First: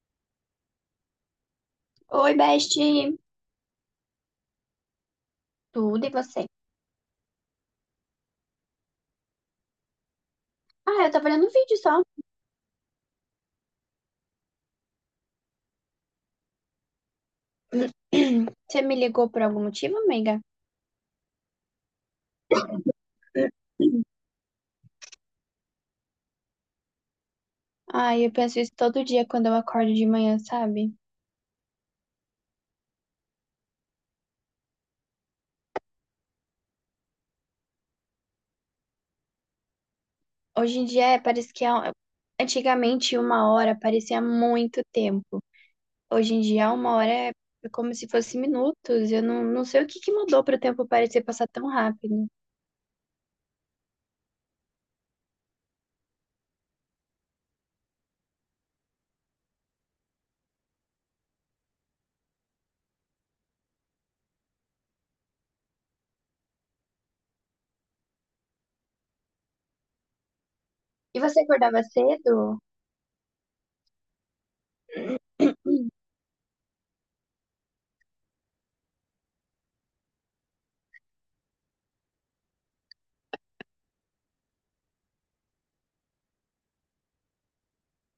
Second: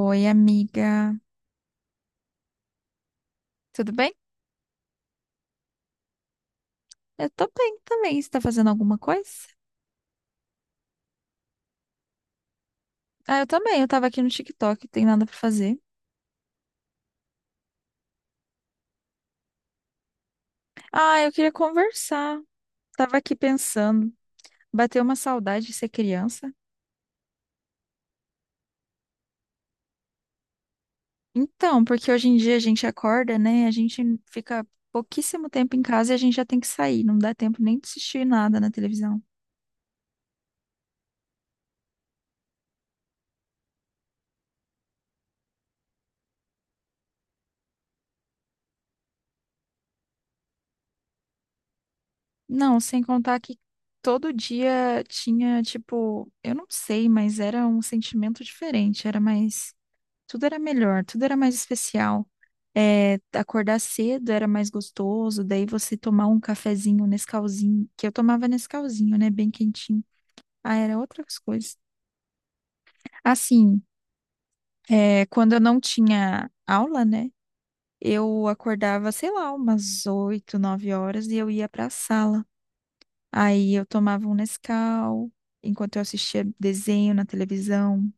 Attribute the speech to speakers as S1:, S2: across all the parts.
S1: Oi, amiga.
S2: Oi, Best.
S1: Tudo bem?
S2: Tudo e você?
S1: Eu tô bem também. Você tá fazendo alguma coisa?
S2: Ah, eu tava olhando um vídeo só.
S1: Ah, eu também. Eu tava aqui no TikTok, tem nada pra fazer.
S2: Você me ligou por algum motivo, amiga?
S1: Ah, eu queria conversar. Tava aqui pensando. Bateu uma saudade de ser criança.
S2: Ai, eu penso isso todo dia quando eu acordo de manhã, sabe?
S1: Então, porque hoje em dia a gente acorda, né? A gente fica pouquíssimo tempo em casa e a gente já tem que sair. Não dá tempo nem de assistir nada na televisão.
S2: Hoje em dia é, parece que é, um, Antigamente uma hora parecia muito tempo. Hoje em dia uma hora é como se fosse minutos. Eu não sei o que que mudou para o tempo parecer passar tão rápido.
S1: Não, sem contar que todo dia tinha, tipo, eu não sei, mas era um sentimento diferente. Era mais. Tudo era melhor, tudo era mais especial. É, acordar cedo era mais gostoso, daí você tomar um cafezinho, um Nescauzinho, que eu tomava Nescauzinho, né, bem quentinho. Ah, era
S2: E
S1: outras
S2: você
S1: coisas.
S2: acordava cedo?
S1: Assim, é, quando eu não tinha aula, né, eu acordava, sei lá, umas 8, 9 horas e eu ia para a sala. Aí eu tomava um Nescau enquanto eu assistia desenho na televisão.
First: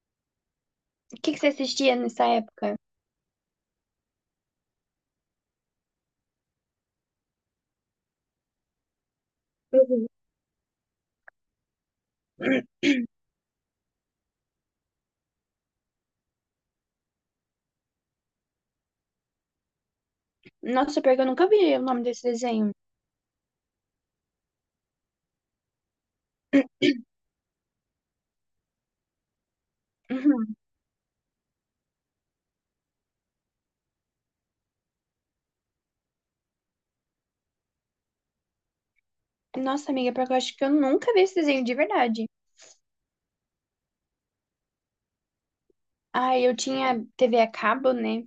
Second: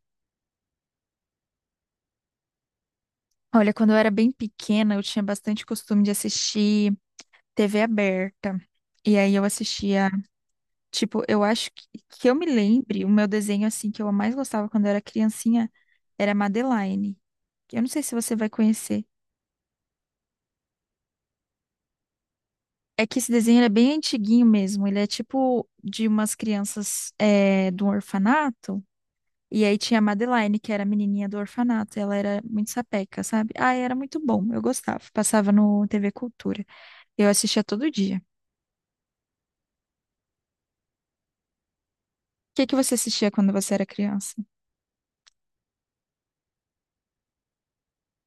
S2: O que que você assistia nessa época?
S1: Olha, quando eu era bem pequena, eu tinha bastante costume de assistir TV aberta. E aí eu
S2: Uhum.
S1: assistia, tipo, eu acho que eu me lembre, o meu desenho assim que eu mais gostava quando eu era criancinha era Madeline. Que Eu não sei se você vai conhecer.
S2: Nossa, pior que eu nunca vi o nome desse desenho.
S1: É que esse desenho ele é bem antiguinho mesmo. Ele é tipo de umas crianças de um orfanato. E aí tinha a
S2: Uhum.
S1: Madeline, que era a menininha do orfanato. Ela era muito sapeca, sabe? Ah, era muito bom. Eu gostava. Passava no TV Cultura. Eu assistia todo dia. O
S2: Nossa, amiga, porque eu acho que eu nunca vi esse desenho de verdade.
S1: que que você assistia quando você era criança?
S2: Ai, eu tinha TV a cabo, né?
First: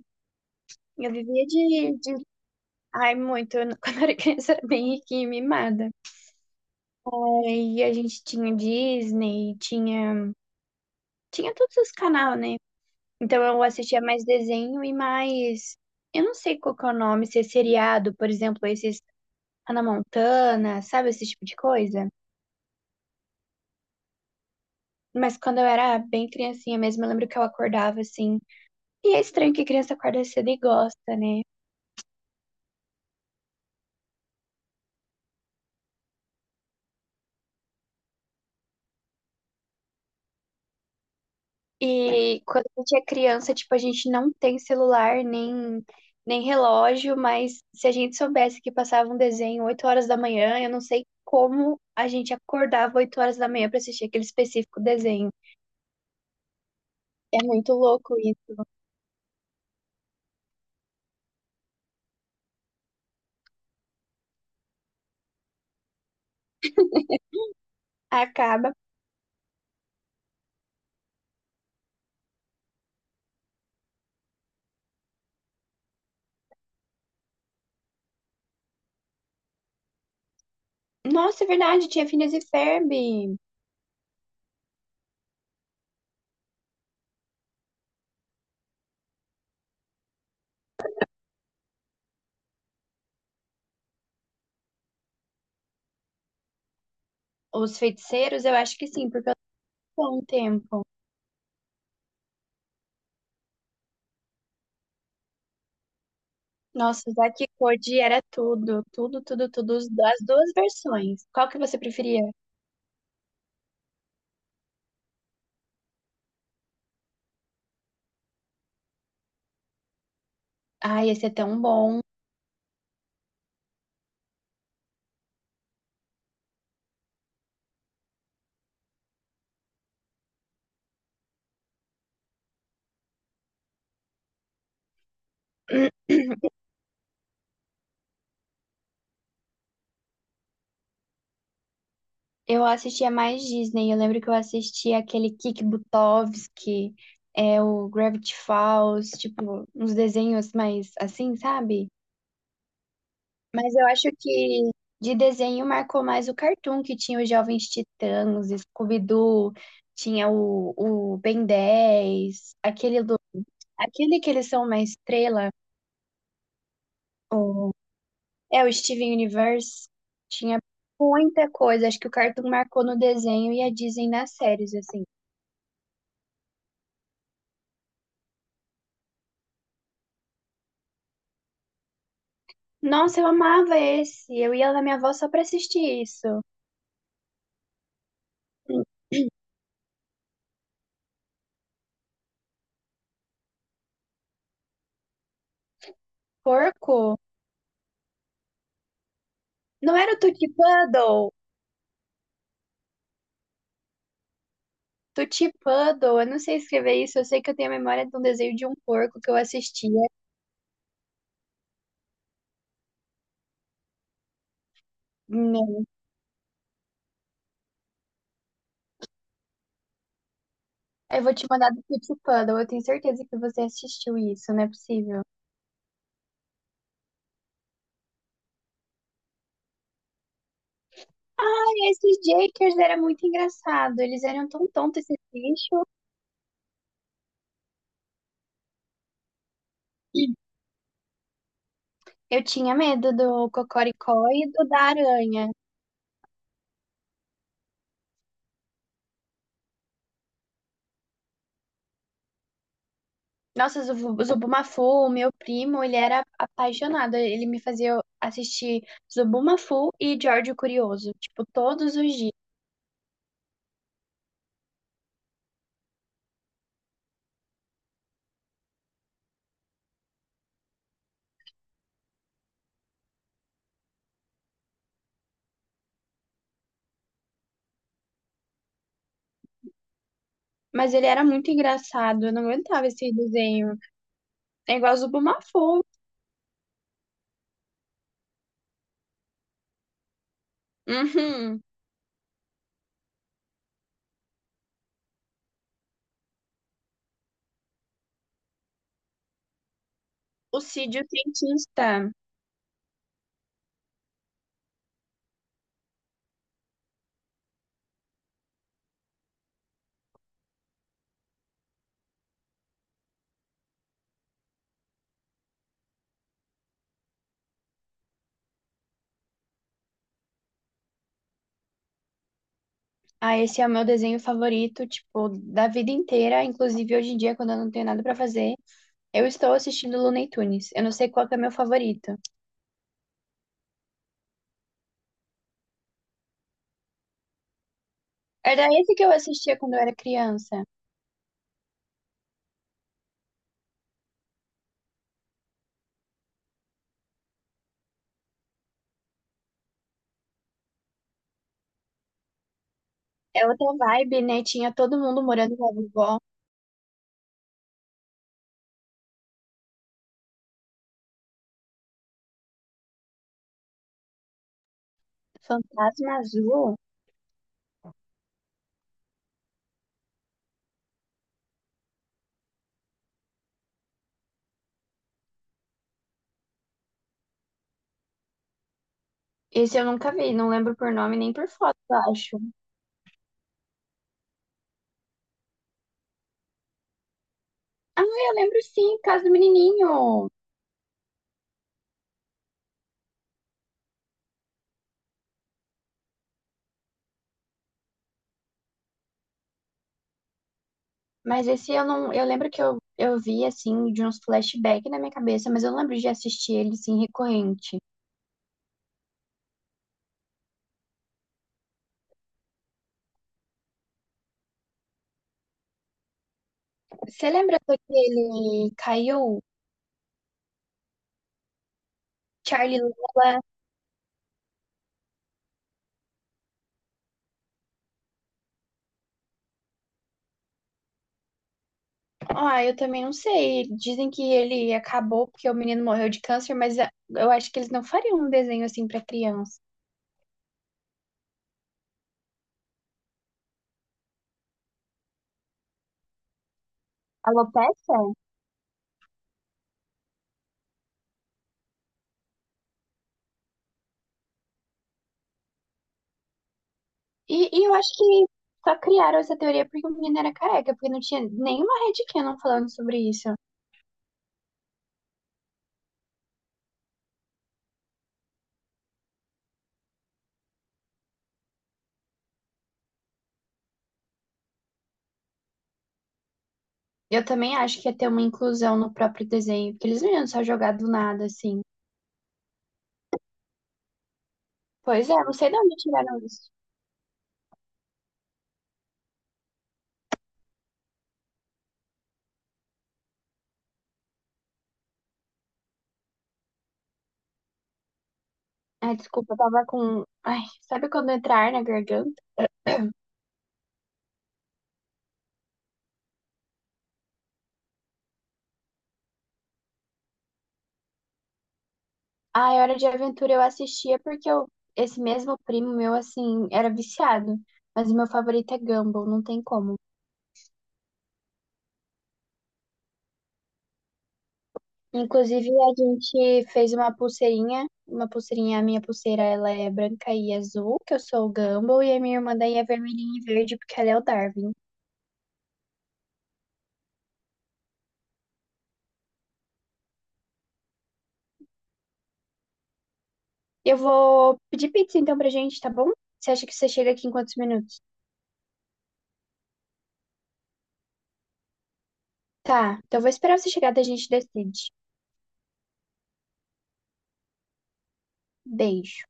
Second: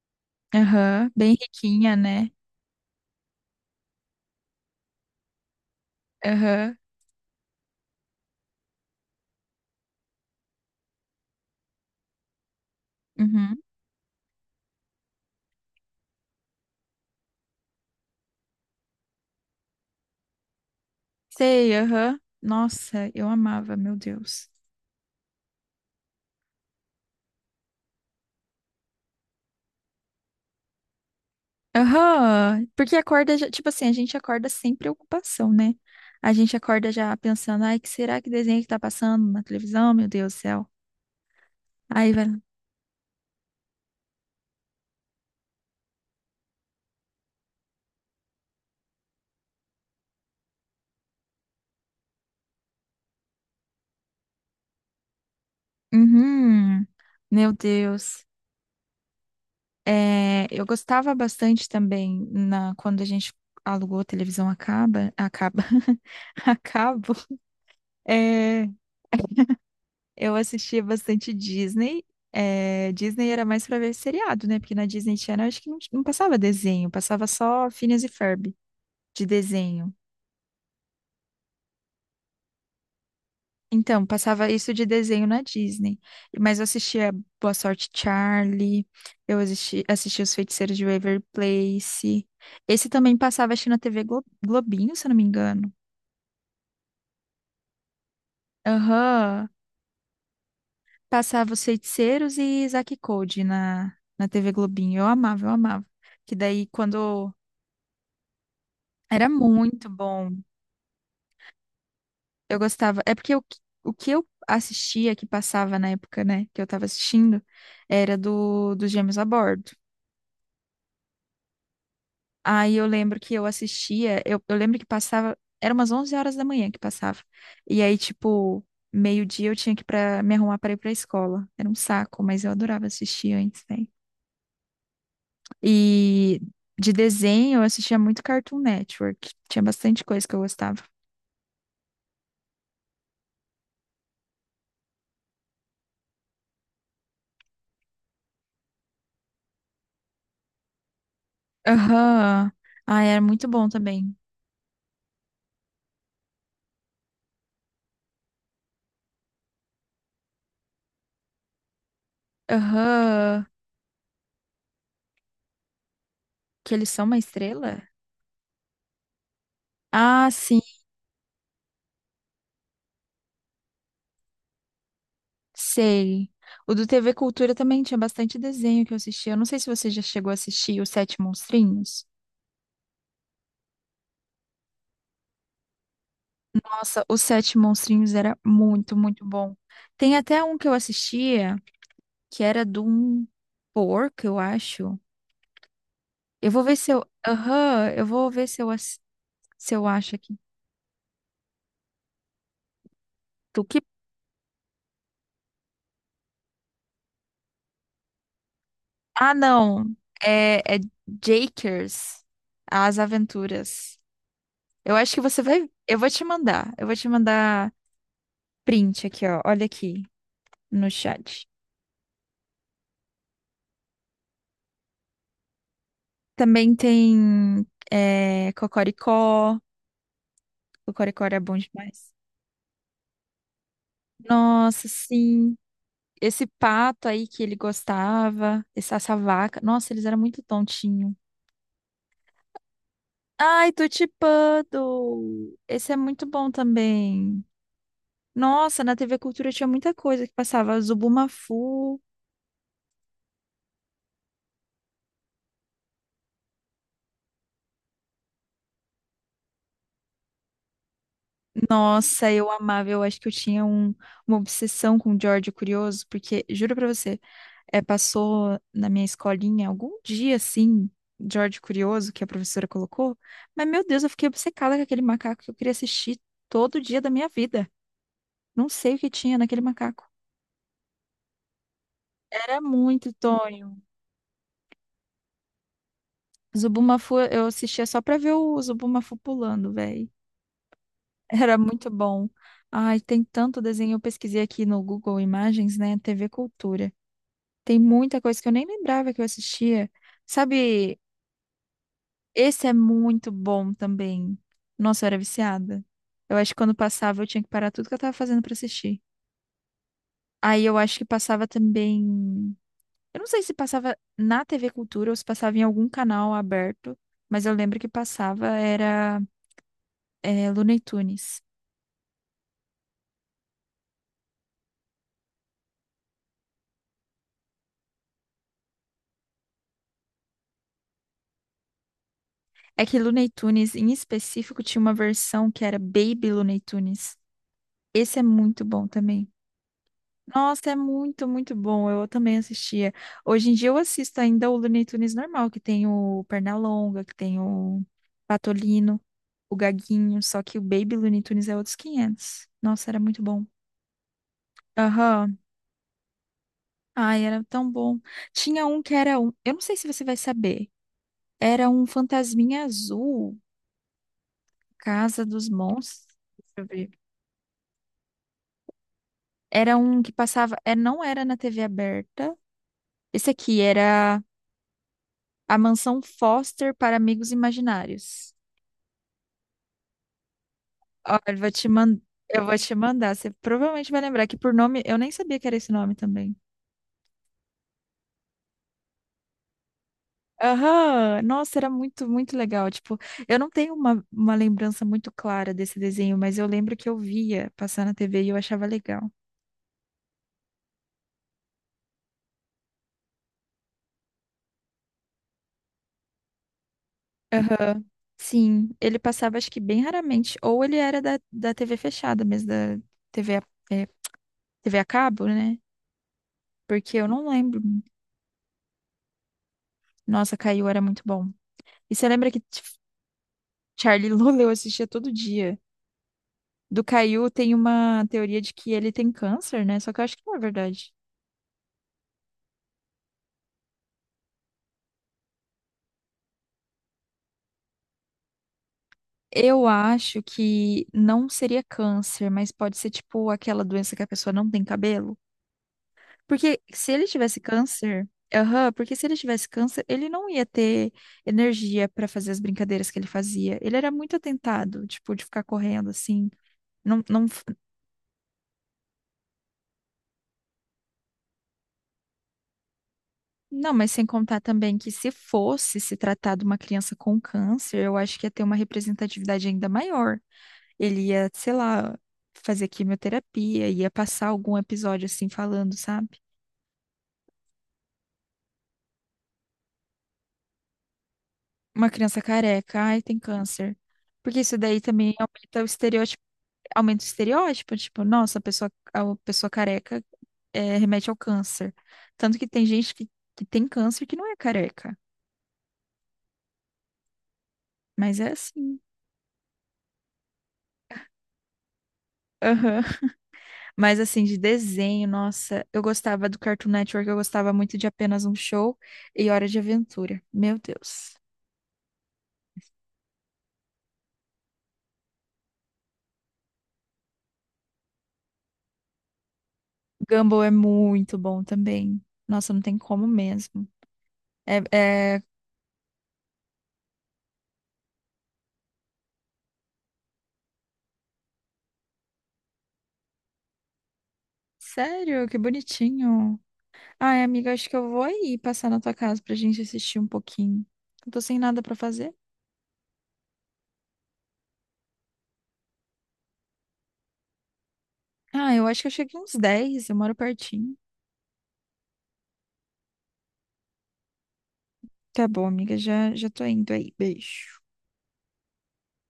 S1: Aham,
S2: Eu
S1: bem
S2: vivia
S1: riquinha,
S2: de, de...
S1: né?
S2: Ai, muito. Eu não- Quando eu era criança, era bem riquinha e mimada.
S1: Aham,
S2: Aí a gente tinha Disney, tinha... Tinha todos os canais, né? Então
S1: uhum.
S2: eu assistia mais desenho e mais... Eu não sei qual que é o nome, se é seriado, por exemplo, esses Hannah Montana, sabe? Esse tipo de
S1: Sei,
S2: coisa.
S1: aham. Nossa, eu amava, meu Deus.
S2: Mas quando eu era bem criancinha mesmo, eu lembro que eu acordava, assim... E é estranho que criança acorda cedo e gosta, né?
S1: Aham, porque acorda, já, tipo assim, a gente acorda sem preocupação, né? A gente acorda já pensando, ai, que será que desenho que tá passando na televisão, meu Deus do céu. Aí vai.
S2: E quando a gente é criança, tipo, a gente não tem celular nem, nem relógio, mas se a gente soubesse que passava um desenho 8 horas da manhã, eu não sei como a gente acordava 8 horas da manhã para assistir aquele específico desenho.
S1: Uhum,
S2: É
S1: meu
S2: muito louco
S1: Deus.
S2: isso.
S1: É, eu gostava bastante também na, quando a gente alugou a televisão a caba, a cabo. É,
S2: Acaba.
S1: Eu assistia bastante Disney. É, Disney era mais pra ver seriado, né? Porque na Disney Channel acho que não passava desenho, passava só Phineas e Ferb de desenho.
S2: Nossa, é verdade, tinha Phineas e Ferb.
S1: Então, passava isso de desenho na Disney. Mas eu assistia Boa Sorte Charlie, eu assisti Os Feiticeiros de Waverly Place. Esse também passava, acho que na TV Glo- Globinho, se eu não me engano.
S2: Os feiticeiros, eu acho que sim, porque eu
S1: Aham.
S2: não um tempo.
S1: Passava Os Feiticeiros e Zack e Cody na TV Globinho. Eu amava, eu amava. Que daí,
S2: Nossa,
S1: quando
S2: Zack e Cody era tudo, tudo,
S1: Era
S2: tudo, tudo,
S1: muito
S2: as
S1: bom.
S2: duas versões. Qual que você preferia?
S1: Eu gostava. É porque o que eu assistia, que passava na época, né, que eu tava assistindo, era dos Gêmeos a Bordo.
S2: Ai, esse é tão bom.
S1: Aí eu lembro que eu assistia, eu lembro que passava, era umas 11 horas da manhã que passava. E aí, tipo, meio-dia eu tinha que para me arrumar para ir pra escola. Era um saco, mas eu adorava assistir antes, né? E de desenho eu assistia muito Cartoon Network. Tinha bastante coisa que eu gostava.
S2: Eu assistia mais Disney. Eu lembro que eu assistia aquele Kik Buttowski, o Gravity Falls, tipo, uns desenhos mais assim, sabe?
S1: Aham. Ah, era muito bom
S2: Mas eu acho
S1: também.
S2: que de desenho marcou mais o Cartoon, que tinha os Jovens Titãs, Scooby-Doo, tinha o Ben dez aquele,
S1: Aham.
S2: aquele que eles são uma estrela,
S1: Que eles são uma
S2: o,
S1: estrela?
S2: é o Steven Universe.
S1: Ah,
S2: Tinha
S1: sim,
S2: muita coisa. Acho que o Cartoon marcou no desenho e a Disney nas séries, assim.
S1: sei. O do TV Cultura também tinha bastante desenho que eu assistia. Eu não sei se você já chegou a assistir Os Sete Monstrinhos.
S2: Nossa, eu amava esse. Eu ia na minha avó só pra assistir isso.
S1: Nossa, Os Sete Monstrinhos era muito, muito bom. Tem até um que eu assistia que era de um porco, eu acho. Eu vou ver se eu.
S2: Porco?
S1: Aham, eu vou ver se eu, ass- se eu
S2: Não era
S1: acho
S2: o
S1: aqui.
S2: Tutti Puddle?
S1: Tu que.
S2: Tutti Puddle, eu não sei escrever isso. Eu sei que eu tenho a memória de um desenho de um porco que
S1: Ah,
S2: eu assistia.
S1: não. É Jakers, As Aventuras. Eu acho que você vai.
S2: Não.
S1: Eu vou te mandar. Eu vou te mandar print aqui, ó. Olha aqui no
S2: Eu vou te
S1: chat.
S2: mandar do Tutti Puddle. Eu tenho certeza que você assistiu isso, não é possível.
S1: Também tem Cocoricó. Cocoricó era bom
S2: Ai,
S1: demais.
S2: esses Jakers era muito engraçado. Eles eram tão
S1: Nossa,
S2: tontos, esses
S1: sim.
S2: bichos.
S1: Esse pato aí que ele gostava, essa vaca. Nossa, eles eram muito tontinho.
S2: Eu tinha medo do
S1: Ai,
S2: Cocoricó e do da aranha.
S1: Tutipando! Esse é muito bom também. Nossa, na TV Cultura tinha muita coisa que passava. Zubumafu.
S2: Nossa, Zubumafu, meu primo, ele era apaixonado. Ele me fazia assistir Zubumafu e George Curioso, tipo, todos os
S1: Nossa,
S2: dias.
S1: eu amava. Eu acho que eu tinha um, uma obsessão com o George Curioso, porque, juro pra você, É, passou na minha escolinha algum dia assim, George Curioso, que a professora colocou. Mas, meu Deus, eu fiquei obcecada com aquele macaco que eu queria assistir todo dia da minha vida. Não sei o que tinha naquele macaco.
S2: Mas ele era muito engraçado, eu não
S1: Era
S2: aguentava
S1: muito
S2: esse desenho.
S1: Tonho.
S2: É igual Zubumafu.
S1: Zubumafu, eu assistia só pra ver o Zubumafu pulando, velho. Era
S2: Uhum.
S1: muito bom. Ai, tem tanto desenho. Eu pesquisei aqui no Google Imagens, né? TV Cultura. Tem muita coisa que eu nem lembrava que eu assistia.
S2: O Cid
S1: Sabe
S2: o Cientista.
S1: Esse é muito bom também. Nossa, eu era viciada. Eu acho que quando passava eu tinha que parar tudo que eu tava fazendo pra assistir. Aí eu acho que passava também. Eu não sei se passava na TV Cultura ou se passava em algum canal aberto, mas eu lembro que passava era Looney Tunes.
S2: Ah, esse é o meu desenho favorito, tipo, da vida inteira. Inclusive, hoje em dia, quando eu não tenho nada pra fazer, eu estou assistindo Looney Tunes. Eu não sei qual que é meu favorito.
S1: É que Looney Tunes, em específico, tinha uma versão que era Baby Looney Tunes. Esse é muito
S2: Era
S1: bom
S2: esse que eu
S1: também.
S2: assistia quando eu era criança.
S1: Nossa, é muito, muito bom. Eu também assistia. Hoje em dia eu assisto ainda o Looney Tunes normal, que tem o Pernalonga, que tem o Patolino, o Gaguinho, só que o Baby Looney Tunes é outros 500. Nossa, era muito bom.
S2: É outra vibe, né? Tinha todo mundo
S1: Aham.
S2: morando com a vovó.
S1: Ai, era tão bom. Tinha um que era um, eu não sei se você vai saber. Era um fantasminha azul, Casa dos Monstros.
S2: Fantasma
S1: Deixa eu
S2: Azul.
S1: ver. Era um que passava, não era na TV aberta. Esse aqui era A Mansão Foster para Amigos Imaginários.
S2: Esse eu nunca vi, não lembro por nome
S1: Olha,
S2: nem
S1: eu
S2: por
S1: vou te
S2: foto, eu
S1: mandar.
S2: acho.
S1: Eu vou te mandar. Você provavelmente vai lembrar que por nome, eu nem sabia que era esse nome também.
S2: Ah, eu lembro sim, Casa do Menininho.
S1: Aham, Nossa, era muito, muito legal. Tipo, eu não tenho uma lembrança muito clara desse desenho, mas eu lembro que eu via passar na TV e eu achava legal.
S2: Mas esse eu não. Eu lembro que eu vi, assim, de uns flashbacks na minha cabeça, mas eu não lembro de assistir ele, assim, recorrente.
S1: Aham. Sim, ele passava acho que bem raramente, ou ele era da TV fechada mesmo, da TV a, é, TV a cabo, né? Porque eu não
S2: Você lembra
S1: lembro.
S2: daquele caiu?
S1: Nossa, Caiu era muito bom. E você lembra que
S2: Charlie Lula?
S1: Charlie Lula eu assistia todo dia. Do Caio tem uma teoria de que ele tem câncer, né? Só que eu acho que não é verdade.
S2: Ah, eu também não sei. Dizem que ele acabou porque o menino morreu de câncer, mas ah, eu acho que eles não fariam um desenho assim pra criança.
S1: Eu acho que não seria câncer, mas pode ser tipo aquela doença que a pessoa não tem cabelo. Porque se ele tivesse
S2: Alopecia?
S1: câncer, aham, porque se ele tivesse câncer, ele não ia ter energia pra fazer as brincadeiras que ele fazia. Ele era muito atentado, tipo, de ficar correndo assim. Não, não,
S2: E eu acho que só criaram essa teoria porque o menino era careca, porque não tinha nenhuma Red Canon falando sobre isso.
S1: Não, mas sem contar também que se fosse se tratar de uma criança com câncer, eu acho que ia ter uma representatividade ainda maior. Ele ia, sei lá, fazer quimioterapia, ia passar algum episódio assim falando, sabe?
S2: Eu também acho que ia ter uma inclusão no próprio desenho, porque eles não iam só jogar do nada, assim.
S1: Uma criança careca, ai, tem câncer. Porque isso daí
S2: Pois
S1: também
S2: é, não sei de onde tiraram isso.
S1: aumenta o estereótipo, tipo, nossa, a pessoa careca remete ao câncer. Tanto que tem que tem câncer que não é careca, mas é assim.
S2: Ai, desculpa, eu tava com. Ai, sabe quando entrar na garganta?
S1: Mas assim, de desenho, nossa, eu gostava do Cartoon Network, eu gostava muito de Apenas um Show e Hora de Aventura. Meu Deus.
S2: Ai, Hora de Aventura eu assistia porque eu... esse mesmo primo meu, assim, era viciado. Mas o meu favorito é Gumball, não tem como.
S1: Gumball é muito bom também. Nossa, não tem como mesmo. É, é-
S2: Inclusive, a gente fez uma pulseirinha. Uma pulseirinha, a minha pulseira, ela é branca e azul, que eu sou o Gumball, e a minha irmã daí é vermelhinha e verde, porque ela é o Darwin.
S1: Sério, que bonitinho. Ai, amiga, acho que eu vou aí passar na tua casa pra gente assistir um pouquinho. Eu tô sem nada pra fazer.
S2: Eu vou pedir pizza então pra gente, tá bom? Você acha que você chega aqui em quantos minutos?
S1: Ah, eu acho que eu cheguei uns 10, eu moro pertinho.
S2: Tá, então eu vou esperar você chegar, daí a gente decide.
S1: Tá bom, amiga, já tô indo aí. Beijo.
S2: Beijo.